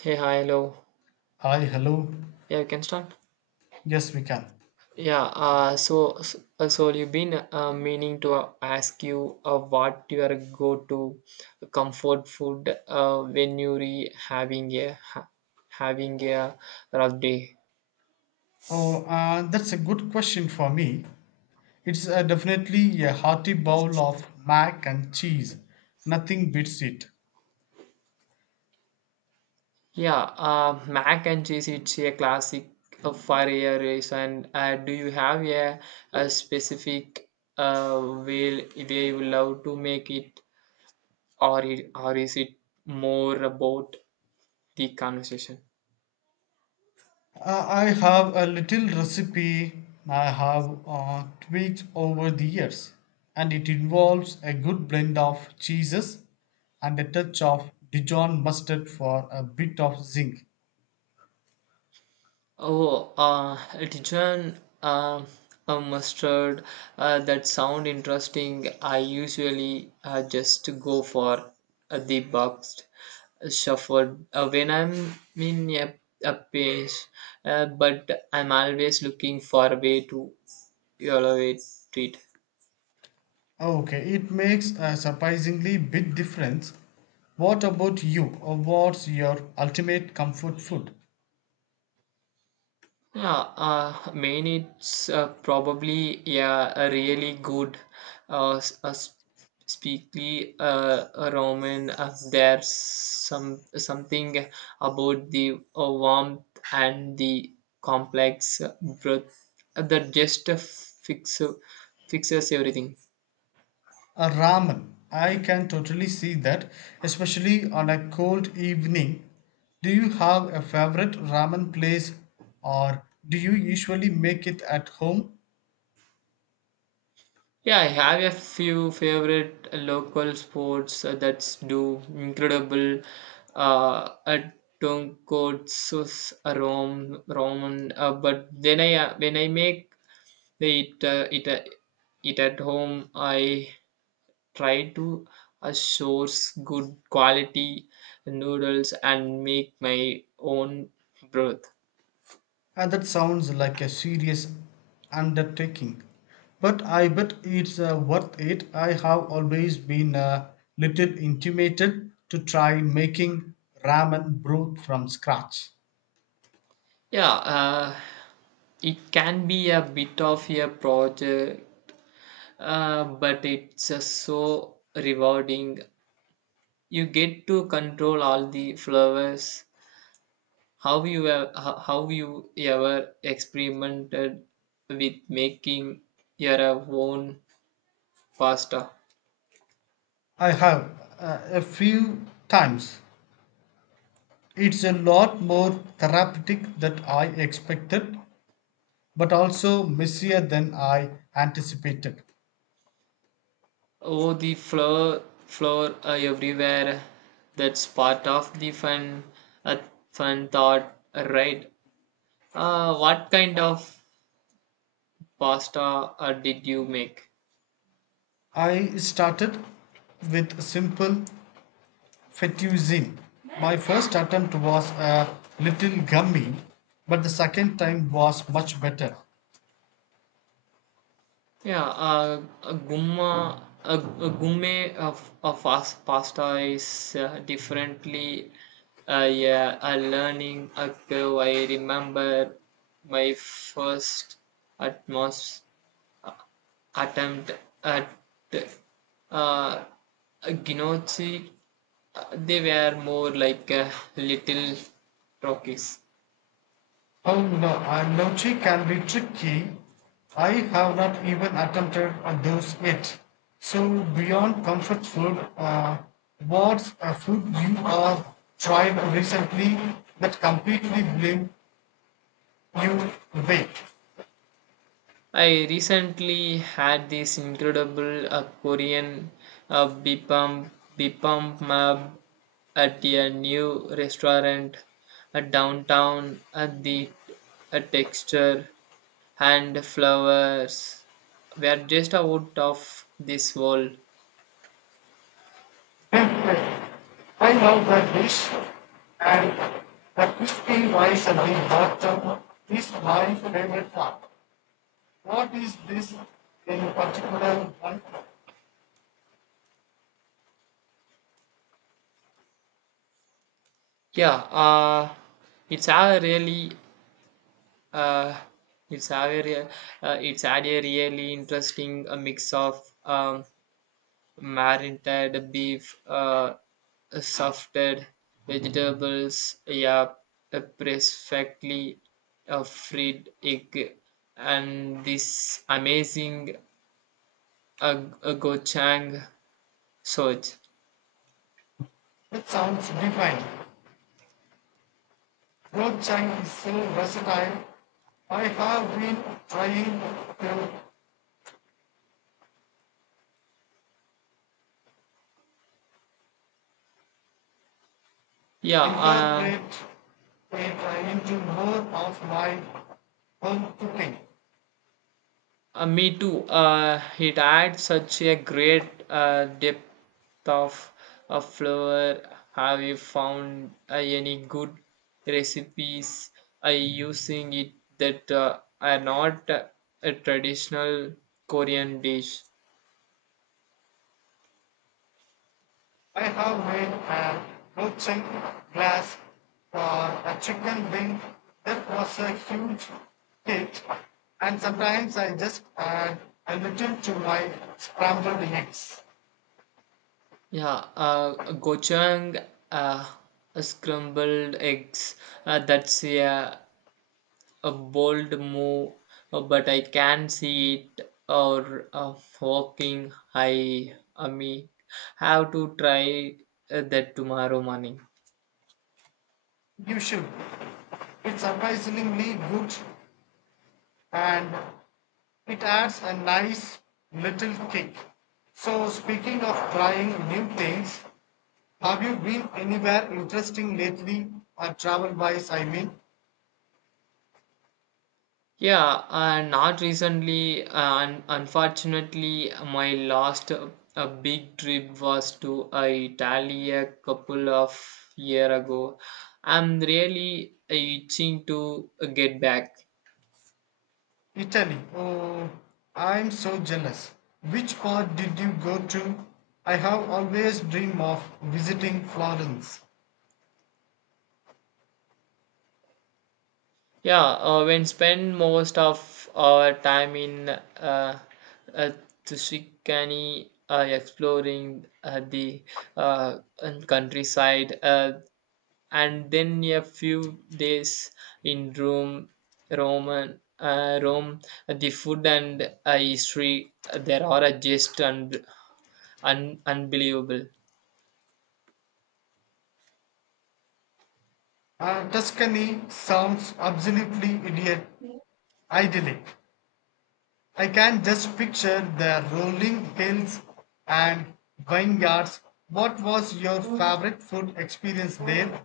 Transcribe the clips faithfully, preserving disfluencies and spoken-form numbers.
Hey, hi, hello. Hi, hello. Yeah, you can start. Yes, we can. Yeah, uh, so so uh, so you've been uh, meaning to uh, ask you uh, what your go-to comfort food uh, when you're having a ha- having a rough day. Oh, uh, that's a good question for me. It's uh, definitely a hearty bowl of mac and cheese. Nothing beats it. Yeah, uh, mac and cheese it's a classic uh, for a reason. Uh, do you have a, a specific uh, way way you love to make it, or it, or is it more about the conversation? Uh, I have a little recipe I have uh, tweaked over the years, and it involves a good blend of cheeses and a touch of Dijon mustard for a bit of zinc. Oh, uh, Dijon, um, a mustard. Uh, that sound interesting. I usually uh, just go for uh, the boxed uh, shuffled uh, when I'm in a, a pace, uh, but I'm always looking for a way to elevate it. Okay, it makes a surprisingly big difference. What about you? What's your ultimate comfort food? Yeah, uh, main it's uh, probably yeah a really good uh, s- uh s- speakly uh a Roman. Uh, there's some something about the uh, warmth and the complex uh, breath uh, that just uh, fix uh, fixes everything. A ramen. I can totally see that, especially on a cold evening. Do you have a favorite ramen place or do you usually make it at home? Yeah, I have a few favorite local sports uh, that do incredible uh, at tonkotsu rom ramen. Uh, but then I uh, when I make it uh, it uh, it at home, I try to uh, source good quality noodles and make my own broth. And that sounds like a serious undertaking, but I bet it's uh, worth it. I have always been a little intimidated to try making ramen broth from scratch. Yeah, uh, it can be a bit of a project. Uh, but it's uh, so rewarding. You get to control all the flowers. How you ev- ho- how you ever experimented with making your own pasta? I have uh, a few times. It's a lot more therapeutic than I expected, but also messier than I anticipated. Oh, the flower flower uh, everywhere. That's part of the fun uh, fun thought, right? Uh, what kind of pasta uh, did you make? I started with simple Fettuccine. My first attempt was a little gummy, but the second time was much better. Yeah, uh, a gumma, a, a gourmet of, of fast pasta is uh, differently. Uh, yeah, a learning a curve. I remember my first atmos attempt at uh, a gnocchi. Uh, they were more like uh, little rockies. Oh no, and nochi can be tricky. I have not even attempted those yet. So beyond comfort food, uh, what's a food you have tried recently that completely blew you away? I recently had this incredible uh, Korean uh, bibimbap bibimbap at a new restaurant uh, downtown. Uh, the uh, texture and flavors were just out of this world. I love that dish and the crispy rice and the hot chop is my favorite part. What is this in particular one? Yeah, uh, it's a really uh, it's a very, uh, it's had a really interesting uh, mix of um, marinated beef, uh, softed vegetables, yeah, a perfectly uh, fried egg, and this amazing uh, gochang sauce. It sounds divine. Road Chang is so versatile. I have been trying to Yeah, uh, incorporate it into more of my home cooking. Uh, me too. Uh, it adds such a great uh, depth of, of flavor. Have you found uh, any good recipes uh, using it that uh, are not uh, a traditional Korean dish? I have made an rotting glass for a chicken wing that was a huge hit, and sometimes I just add a little to my scrambled eggs. Yeah, uh, gochujang, uh, scrambled eggs. Uh, that's yeah, a bold move, uh, but I can see it or uh, walking. I, I mean, have to try uh, that tomorrow morning. You should. It's surprisingly good and it adds a nice little kick. So, speaking of trying new things, have you been anywhere interesting lately, or travel wise? I mean. Yeah, uh, not recently. Uh, un- unfortunately, my last uh, a big trip was to uh, Italy a couple of year ago. I'm really itching to uh, get back. Italy. Oh, I'm so jealous. Which part did you go to? I have always dreamed of visiting Florence. Yeah, uh, when spend most of our time in uh, uh, Tushikani, uh, exploring uh, the uh, and countryside, uh, and then a few days in Rome, Roman, uh, Rome, the food and uh, history uh, there are uh, just un- un- unbelievable. Uh, Tuscany sounds absolutely idiot, idyllic. I can just picture the rolling hills and vineyards. What was your favorite food experience there?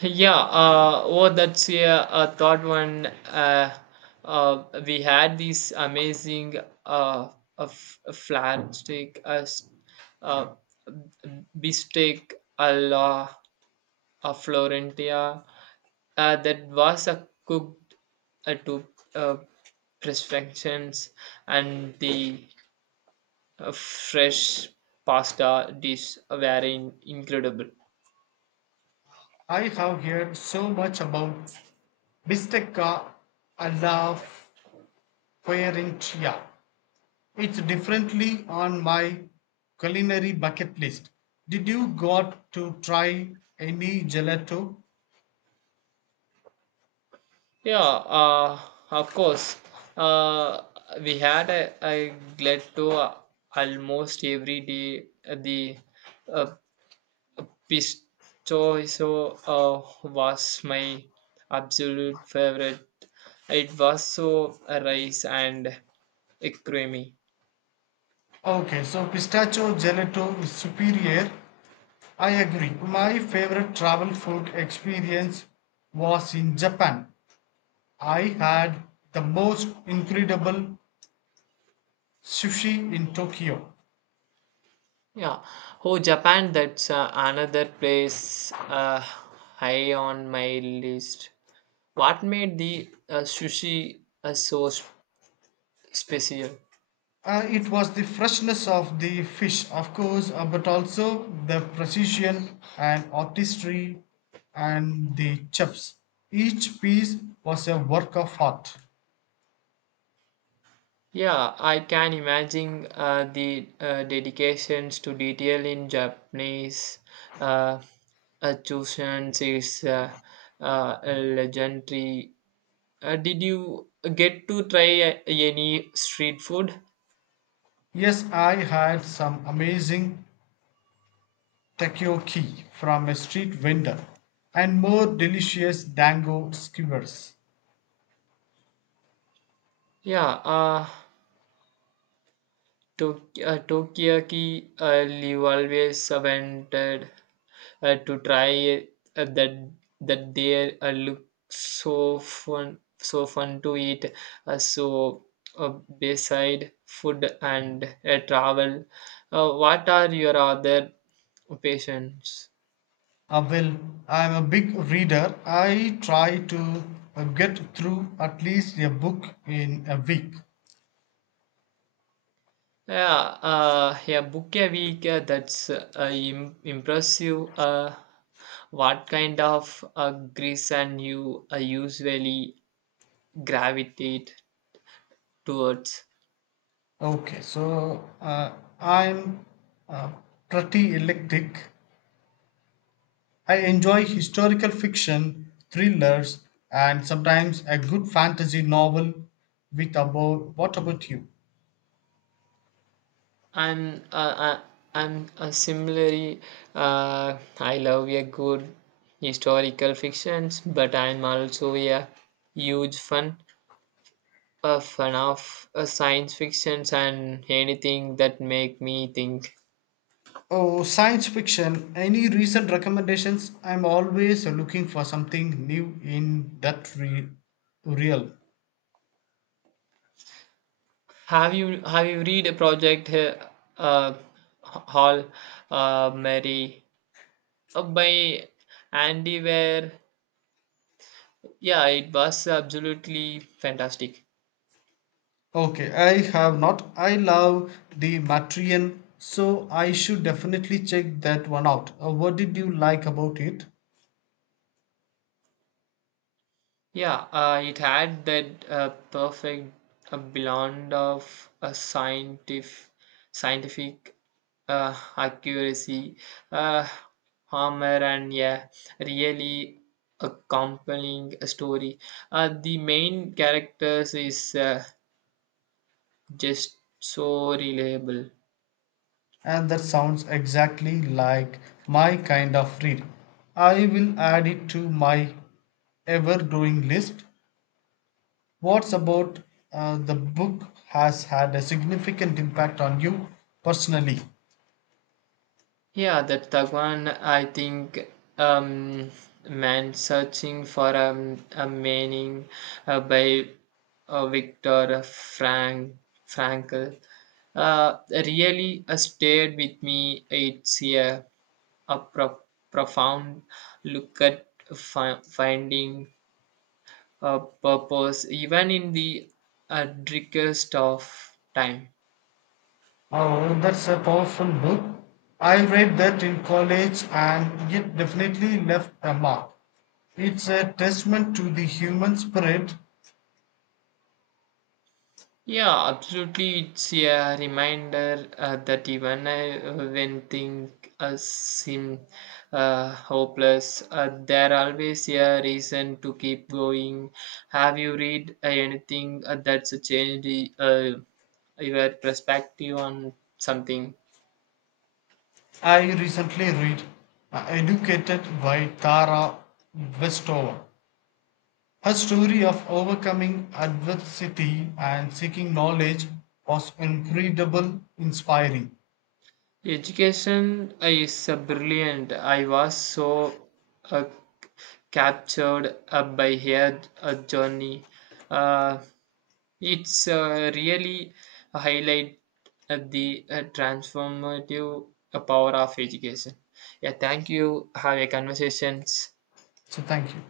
Yeah, uh, oh, that's yeah, a third one. Uh, uh, we had these amazing uh, of flat steak, uh, s- uh, beefsteak alla a Florentia uh, that was uh, cooked uh, to uh, perfections, and the uh, fresh pasta dish were in- incredible. I have heard so much about bistecca alla fiorentina. It's definitely on my culinary bucket list. Did you got to try any gelato? Yeah, uh, of course. Uh, we had a, a glad to uh, almost every day. Uh, The uh, pistacho uh, was my absolute favorite. It was so rice and creamy. Okay, so pistachio gelato is superior. I agree. My favorite travel food experience was in Japan. I had the most incredible sushi in Tokyo. Yeah. Oh, Japan, that's uh, another place uh, high on my list. What made the uh, sushi uh, so s- special? Uh, it was the freshness of the fish, of course, uh, but also the precision and artistry and the chips. Each piece was a work of art. Yeah, I can imagine uh, the uh, dedications to detail in Japanese uh, uh, Choshuns is uh, uh, legendary. Uh, did you get to try uh, any street food? Yes, I had some amazing takoyaki from a street vendor and more delicious dango skewers. Yeah, uh, Tok- uh, Tokiyaki uh, you always wanted uh, to try uh, that that they uh, look so fun so fun to eat uh, so uh, beside food and uh, travel uh, what are your other passions? Uh, well, I am a big reader. I try to uh, get through at least a book in a week. Yeah, uh, yeah, book a week uh, that's uh, im- impressive. Uh, what kind of uh, grease and you uh, usually gravitate towards? Okay, so uh, I'm uh, pretty eclectic. I enjoy historical fiction, thrillers, and sometimes a good fantasy novel. With about what about you? I'm uh, I, I'm uh, Similarly, uh, I love a good historical fictions, but I'm also a huge fan a fan of uh, science fictions and anything that make me think. Oh, science fiction. Any recent recommendations? I'm always looking for something new in that re- realm. Have you have you read a project uh, uh, Hall uh, Mary uh, by Andy Ware? Yeah, it was absolutely fantastic. Okay, I have not. I love the Matrian, so I should definitely check that one out. Uh, what did you like about it? Yeah, uh, it had that uh, perfect uh, blend of a scientific, scientific uh, accuracy, uh, humor, and yeah, really a compelling story. Uh, the main characters is uh, just so reliable. And that sounds exactly like my kind of read. I will add it to my ever growing list. What's about uh, the book has had a significant impact on you personally? Yeah, that Tagwan, I think, um, man searching for a, a meaning uh, by uh, Victor Frank Frankl uh, really uh, stayed with me. It's a, a pro- profound look at fi- finding a purpose, even in the uh, darkest of time. Oh, that's a powerful book. I read that in college and it definitely left a mark. It's a testament to the human spirit. Yeah, absolutely. It's a reminder uh, that even uh, when things uh, seem uh, hopeless, uh, there always a reason to keep going. Have you read uh, anything uh, that's changed uh, your perspective on something? I recently read uh, Educated by Tara Westover. Her story of overcoming adversity and seeking knowledge was incredible, inspiring. Education uh, is uh, brilliant. I was so uh, captured uh, by her uh, journey. Uh, It's uh, really highlight at the uh, transformative uh, power of education. Yeah, thank you. Have a conversations. So thank you.